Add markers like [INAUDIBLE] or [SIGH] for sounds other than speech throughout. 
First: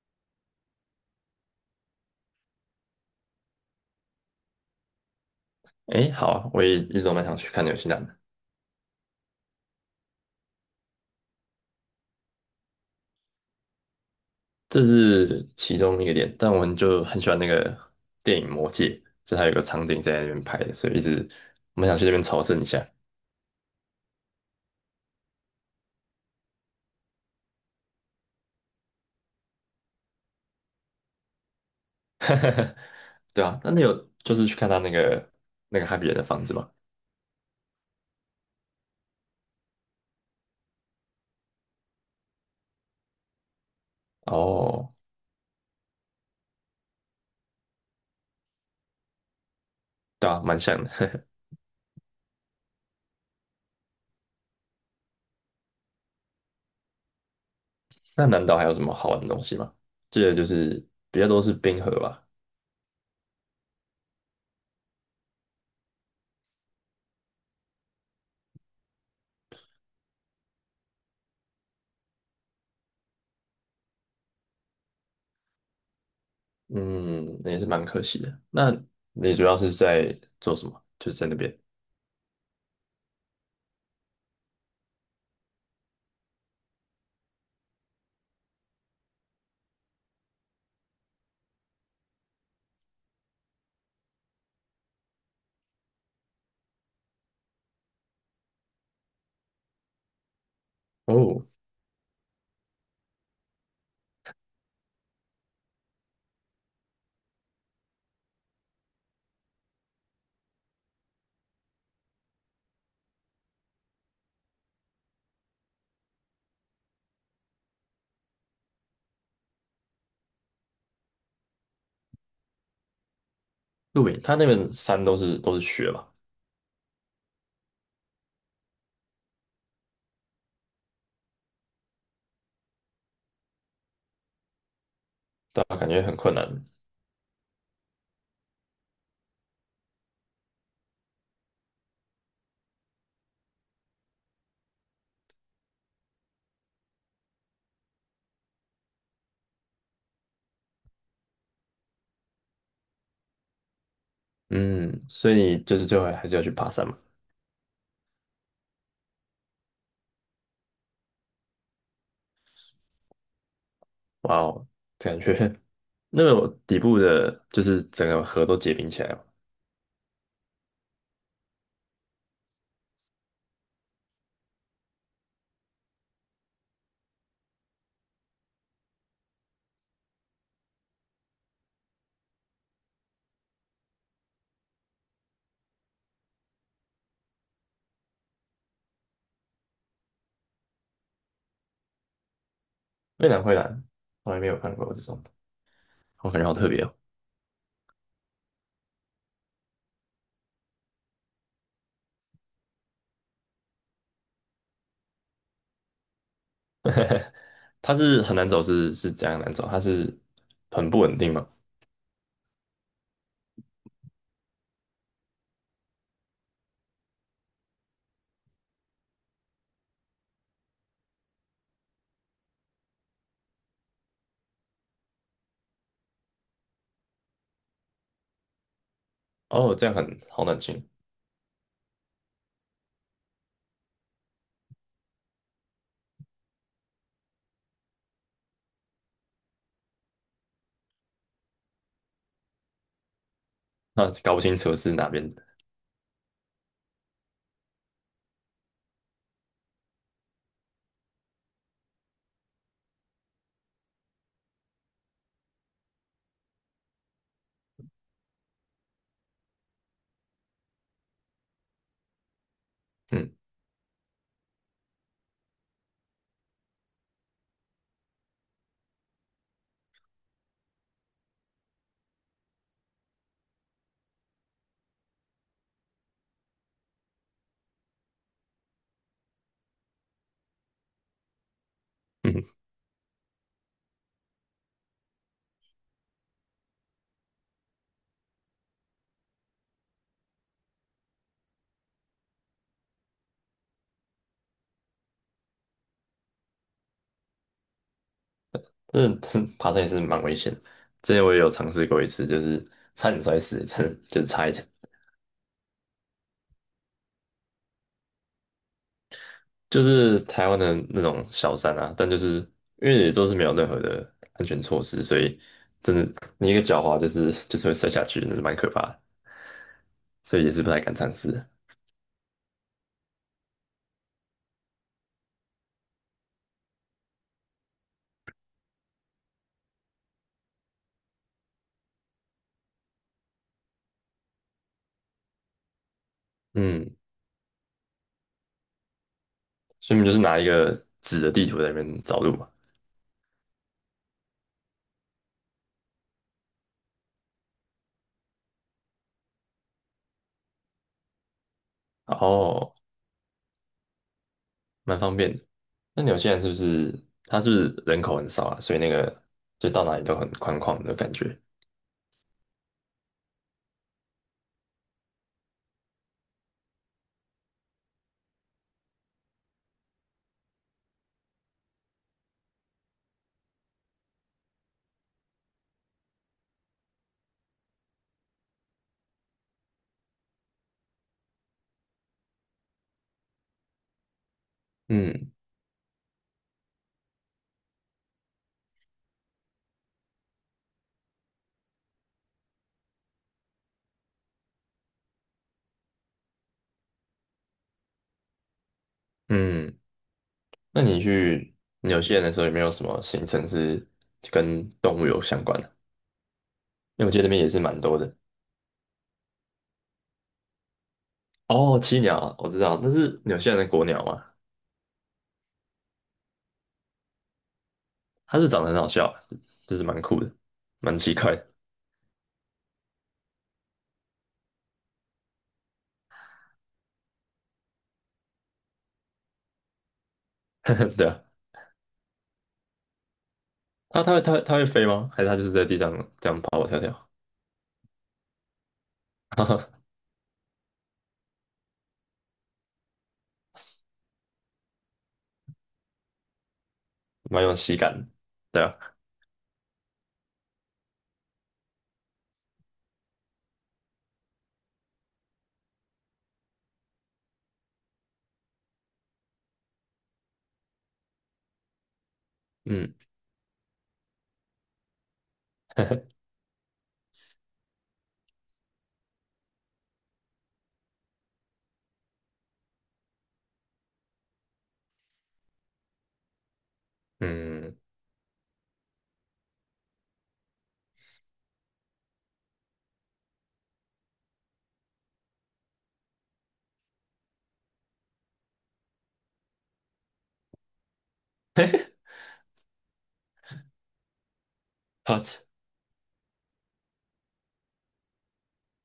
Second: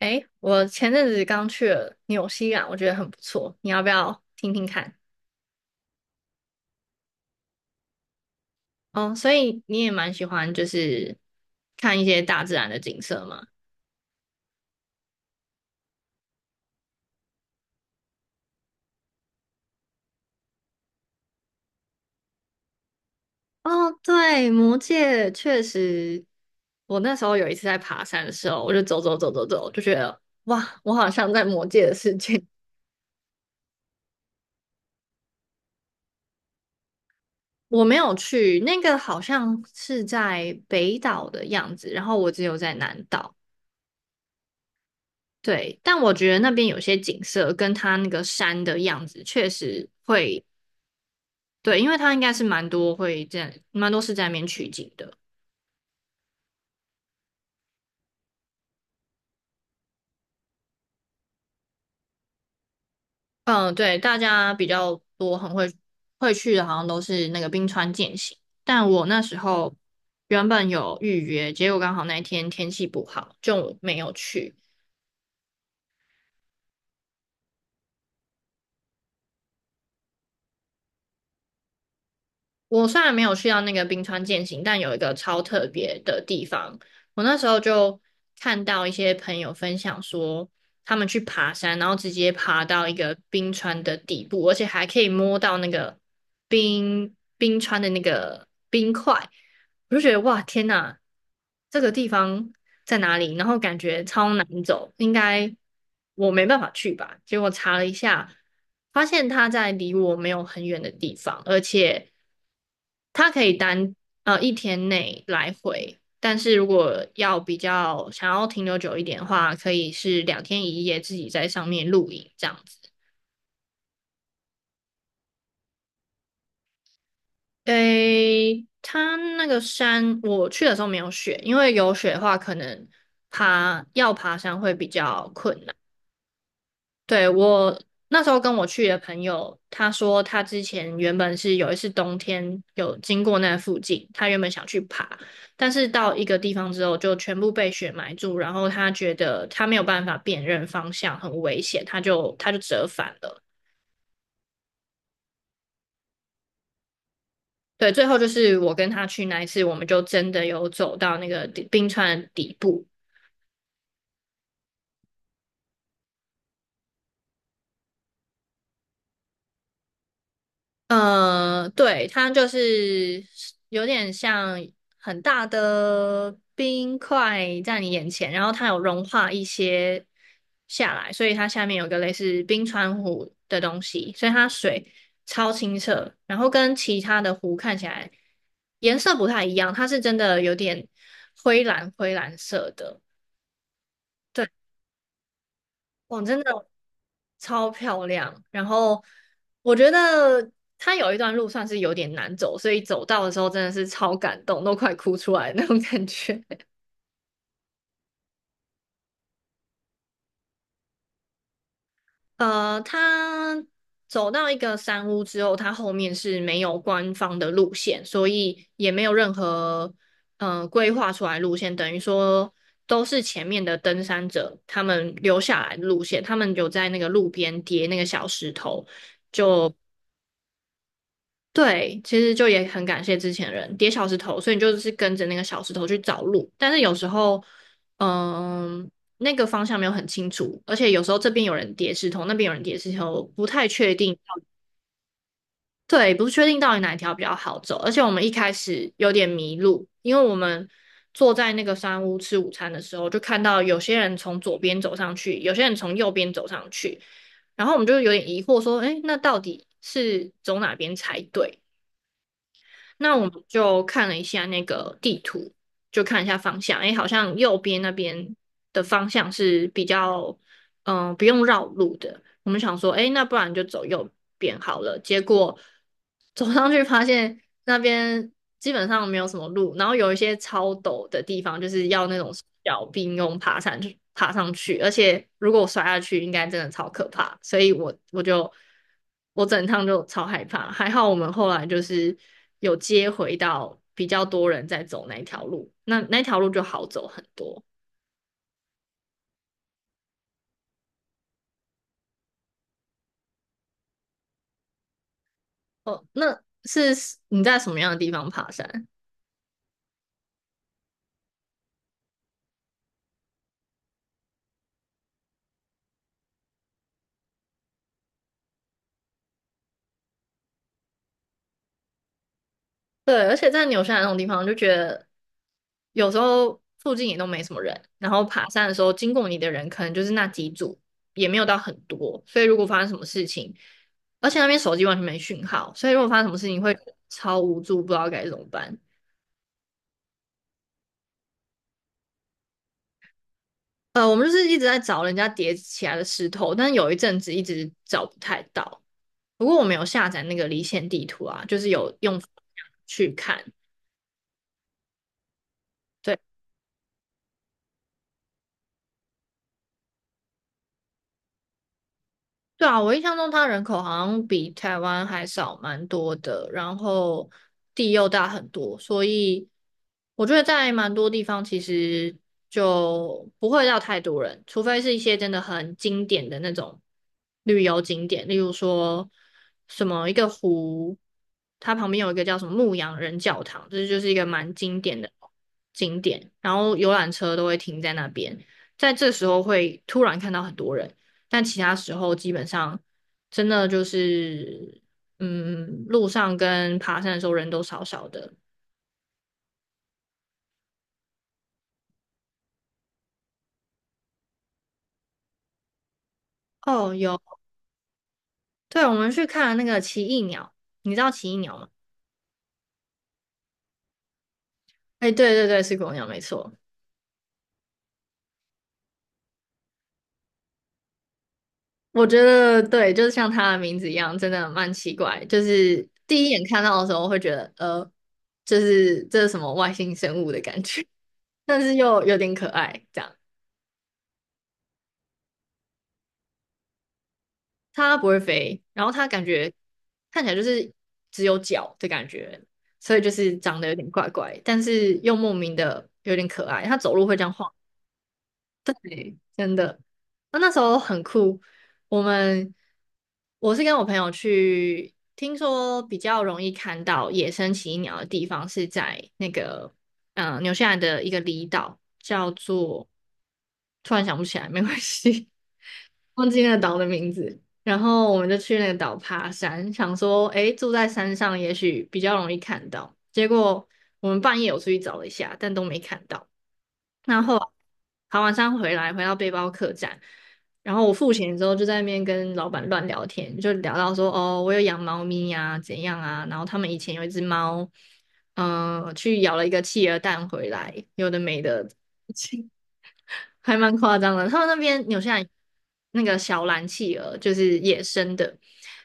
诶，我前阵子刚去了纽西兰，我觉得很不错，你要不要听听看？诶，好啊，我也一直都蛮想去看纽西兰的，哦，所以你也蛮喜欢看一些大自然的景色吗？这是其中一个点。但我们就很喜欢那个电影《魔戒》，就它有个场景在那边拍的，所以一直我们想去那边朝圣一下。哦，对，魔界确实，我那时候有一次在爬山的时候，我就走走走走走，就觉得哇，我好像在魔界的世界。[LAUGHS] [LAUGHS] 对啊，那你有就是去看他那个哈比人的房子吗？我没有去，那个好像是在北岛的样子，然后我只有在南岛。哦，对，但我觉得那边有些景色跟它那个山的样子确实对啊，会，蛮像的。[LAUGHS] 对，因为它应该是蛮多会在蛮多是在那边取景的。那南岛还有什么好玩的东西吗？这个就是比较多是冰河吧。嗯，对，大家比较多会去的，好像都是那个冰川健行。但我那时候原本有预约，结果刚好那一天天气不好，就没有去。嗯，那也是蛮可惜的。那你主要是在做什么？就是在那边我虽然没有去到那个冰川健行，但有一个超特别的地方，我那时候就看到一些朋友分享说，他们去爬山，然后直接爬到一个冰川的底部，而且还可以摸到那个冰川的那个冰块，我就觉得哇，天呐，哦，这个地方在哪里？然后感觉超难走，应该我没办法去吧。结果查了一下，发现它在离我没有很远的地方，而且它可以单一天内来回，但是如果要比较想要停留久一点的话，可以是两天一夜自己在上面露营这样子。露营，它那边山都是雪嘛。诶，它那个山我去的时候没有雪，因为有雪的话，可能要爬山会比较困对难。啊，感觉很困难。对，我那时候跟我去的朋友，他说他之前原本是有一次冬天有经过那附近，他原本想去爬，但是到一个地方之后就全部被雪埋住，然后他觉得他没有办法辨认方向，很危险，他就折返了。嗯，所以你就是最后还是要去爬山嘛？对，最后就是我跟他去那一次，我们就真的有走到那个冰川的底部。哇哦，感觉 [LAUGHS] 那个底部的，就是整个河都结冰起来了。呃，对，它就是有点像很大的冰块在你眼前，然后它有融化一些下来，所以它下面有个类似冰川湖的东西，所以它水超清澈，然后跟其他的湖看起来颜色不太一样，它是真的有点灰蓝灰蓝色的。蔚蓝灰蓝，从来没对，有看过这种，我我真感觉好的。特别哦。超漂亮。然后我觉得它有一段路算是有点难走，所以走到的时候真的是超感动，都快哭出来的那种感觉。[LAUGHS] 它是很难走是，是怎样难走？它是很不稳定嘛？呃，它走到一个山屋之后，它后面是没有官方的路线，所以也没有任何规划出来路线，等于说。都是前面的登山者，他们留下来的路线，他们有在那个路边叠那个小石头，就哦，这样很好冷清。对，其实就也很感谢之前的人叠小石头，所以你就是跟着那个小石头去找路。但是有时候，嗯，那个方向没有很清楚，而且有时候这边有人叠石头，那边有人叠石头，不太确那定到搞不清楚是哪边的。对，不确定到底哪一条比较好走。而且我们一开始有点迷路，因为我们坐在那个山屋吃午餐的时候，就看到有些人从左边走上去，有些人从右边走上去，然后我们就有点疑惑说，哎，那到底是走哪边才对？那我们嗯就看了一下那个地图，就看一下方向，诶，好像右边那边的方向是比较，嗯、不用绕路的。我们想说，哎，那不然就走右边好了。结果走上去发现那边基本上没有什么路，然后有一些超陡的地方，就是要那种嗯，小并用爬山去爬上去，而且如果我摔下去，应该真的超可怕。所以我我整趟就超害怕，还好我们后来就是有接回到比较多人在走那一条路，那那条路就好走很多。[LAUGHS] 这这爬山也是蛮危险的。之前我也有尝试过一次，就是差点摔死，真的就是差一点。哦，那是你在什么样的地方爬山？就是台湾的那种小山啊，但就是因为也都是没有任何的安全措施，所以真的你一个狡猾就是会摔下去，那是蛮可怕的，所以也是不太敢尝试。对，而且在纽西兰那种地方，就觉得有时候附近也都没什么人，然后爬山的时候经过你的人可能就是那几组，也没有到很多，所以如果发生什么事情，而且那边手机完全没讯号，所以如果发生什么事情会嗯，超无助，不知道该怎么办。所以你就是拿一个纸的地图在那边找路嘛，呃，我们就是一直在找人家叠起来的石头，但是有一阵子一直找不太到。不过我们有下载那个离线地图啊，就是有然用后去看。蛮方便的。那纽对。西兰是不是它人口很少啊？所以那个就到哪里都很宽旷的感觉。对啊，我印象中它人口好像比台湾还少蛮多的，然后地又大很多，所以我觉得在蛮多地方其实就不会到太多人，除非是一些真的很经典的那种旅游景点，例如说什么一个湖，它旁边有一个叫什么牧羊人教堂，这就是一个蛮经典的嗯景点，然后游览车都会停在那边，在这时候会突然看到很多人。但其他时候基本上真的就是，嗯，路上跟爬山的时候人都少少的。嗯，那你去纽西兰的时候有没有什么行程是跟动物有相关的？哦，因为我记有，得那边也是蛮多的。对，我们去看了那个奇异鸟，你知道奇异鸟吗？哦，栖鸟啊我知道，那是纽西兰的国鸟嘛，哎，对对对，是国鸟，没错。它是长得很好笑，就是蛮酷的，蛮奇怪的，我觉得对，就是像它的名字一样，真的蛮奇怪。就是第一眼看到的时候会觉得，就是这是什么外星生物的感觉，[LAUGHS] 对啊，[LAUGHS] 但是又有点可爱，这样。它会飞吗？还是它就是在地上这样跑跑跳跳，它不会飞，然后它感觉 [LAUGHS] 看起来就是只有脚的感觉，所以就是长得有点怪怪，但是又莫名的有点可爱。它走路会这样蛮晃有喜感的，对啊，真的，那那时候很酷。我们我是跟我朋友去，听说比较容易看到野生奇异鸟的地方是在那个纽西兰的一个离岛，叫做嗯 突然想不起来，没关系，[LAUGHS] 忘 [LAUGHS] 记那个岛的名字。然后我们就去那个岛爬山，想说诶，住在山上也许比较容易看到。结果我们半夜有出去找了一下，但都没看到。然后嗯，爬完山回来，回到背包客栈，然后我付钱之后就在那边跟老板乱聊天，就聊到说哦，我有养猫咪呀，怎样啊，然后他们以前有一只猫，去咬了一个企鹅蛋回来，有的没的，[LAUGHS] [LAUGHS] 还蛮夸张的。他们那边纽西好兰那个小蓝企鹅就是野生的，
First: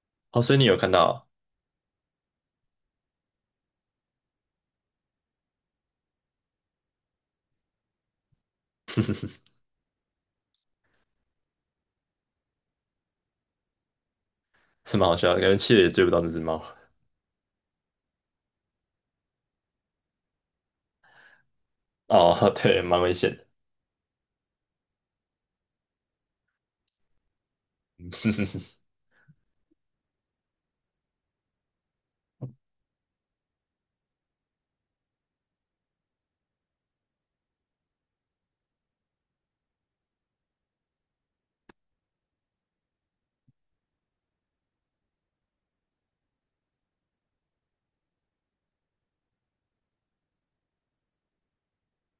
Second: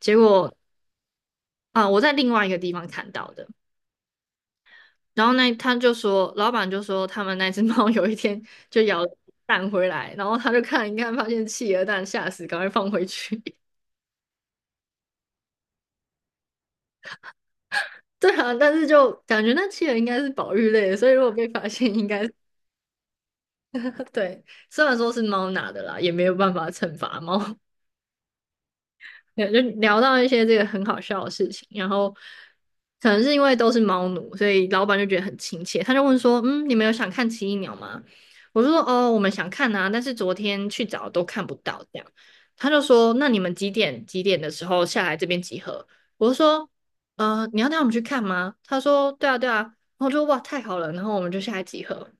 结哦，果所以你有看到哦，啊、我在另外一个地方看到的。然后他就说，老板就说他们那只猫有一天就咬了蛋回来，然后他就看一看，发现企鹅蛋，吓死，赶快放回去。[LAUGHS] 是蛮好笑的，感觉企鹅也追不到那只猫，对啊，但是就感觉那企鹅应该是保育类的，所以如果被发现，应该 哦，[LAUGHS] 对，蛮危险的，[LAUGHS] 对。虽然说是猫拿的啦，也没有办法惩罚猫。[LAUGHS] 对，就聊到一些这个很好笑的事情，然后可能是因为都是猫奴，所以老板就觉得很亲切，他就问说：“嗯，你们有想看奇异鸟吗？”我就说：“哦，我们想看啊，但是昨天去找都看不到。”这样，他就说：“那你们几点几点的时候下来这边集合？”我就说：你要带我们去看吗？”他说：“对啊，对啊。”然后我就哇，太好了，然后我们就下来集合。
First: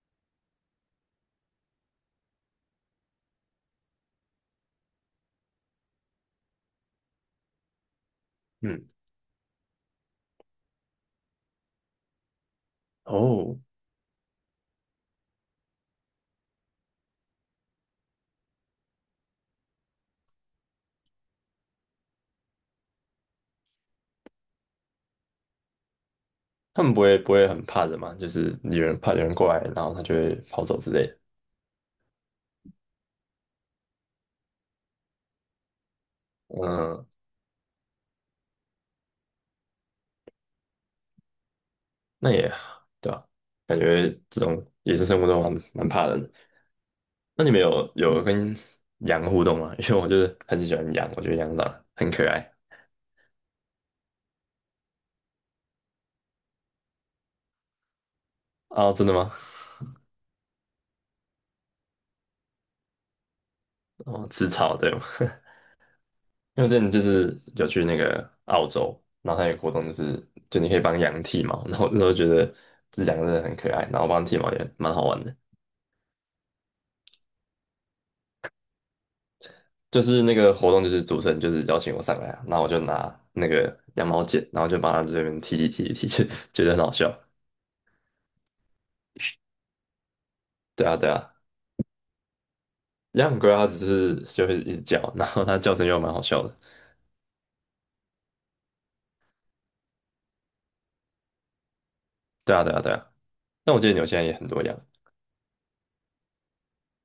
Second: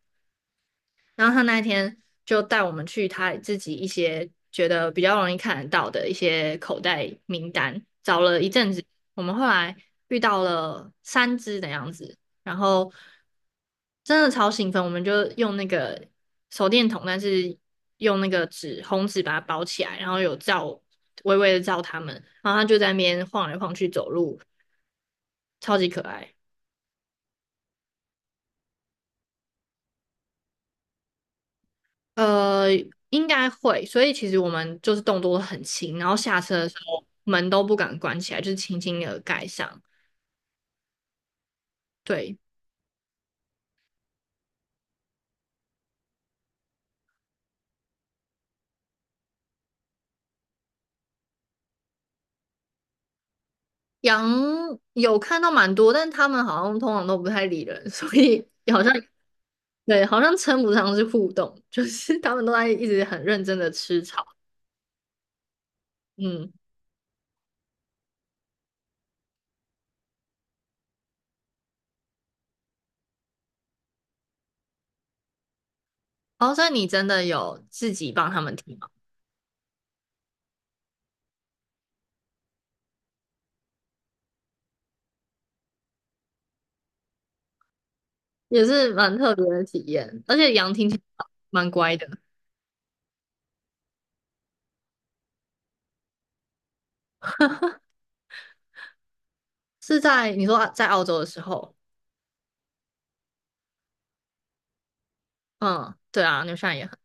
然后他那一天就带我们去他自己一些觉得比较容易看得到的一些口袋名单，找了一阵子，嗯，我们后来遇到了三只的样子，然后哦，真的超兴奋，我们就用那个手电筒，但是用那个红纸把它包起来，然后微微的照它们，然后它就在那边晃来晃去走路，超级可爱。他们不会很怕人嘛，就是有人怕有人过来，然后它就会跑走之类的，呃，应该会，所以其实我们就是动作都很轻，然后下车的时候嗯，门都不敢关起来，就是轻轻的盖上。那对，也对吧、感觉这种也是生活中蛮怕人的。那你们有跟羊互动吗？[LAUGHS] 因为我就是很喜欢羊，我觉得羊长得很可爱。羊有看到蛮多，但他们好像通常都不太理人，[LAUGHS] 所以好像哦，真的吗？对，好像称不上是互动，[LAUGHS] 就是他们都在一直很认真的吃草。哦，吃草对吗？[LAUGHS] 嗯，因为我之前就是有去那个澳洲，然后它有个活动就是就你可以帮羊剃毛，然后那时候觉得这羊真的很可爱，然后帮它剃毛也蛮好玩的。哦，所以你真的有自己帮他们听吗？就是那个活动，就是主持人就是邀请我上来啊，然后我就拿那个羊毛剪，然后就帮它这边剃剃剃剃，[LAUGHS] 就觉得很好笑。也是蛮特别的体验，而且羊对听起啊，来对啊，蛮乖的，养龟它只是就会一直叫，然后它叫声又蛮好笑的。是在你说在澳洲的时候，对啊，对啊，对啊。但我记得纽现在也很多羊。嗯，对啊，牛西兰也很。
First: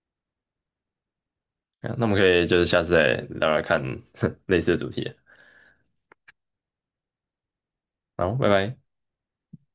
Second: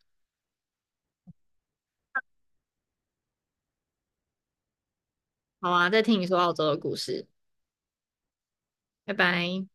啊那我们可以就是下次再聊聊看 [LAUGHS] 类似的主题。好啊，再听你说澳洲的故事，好，拜拜。拜拜。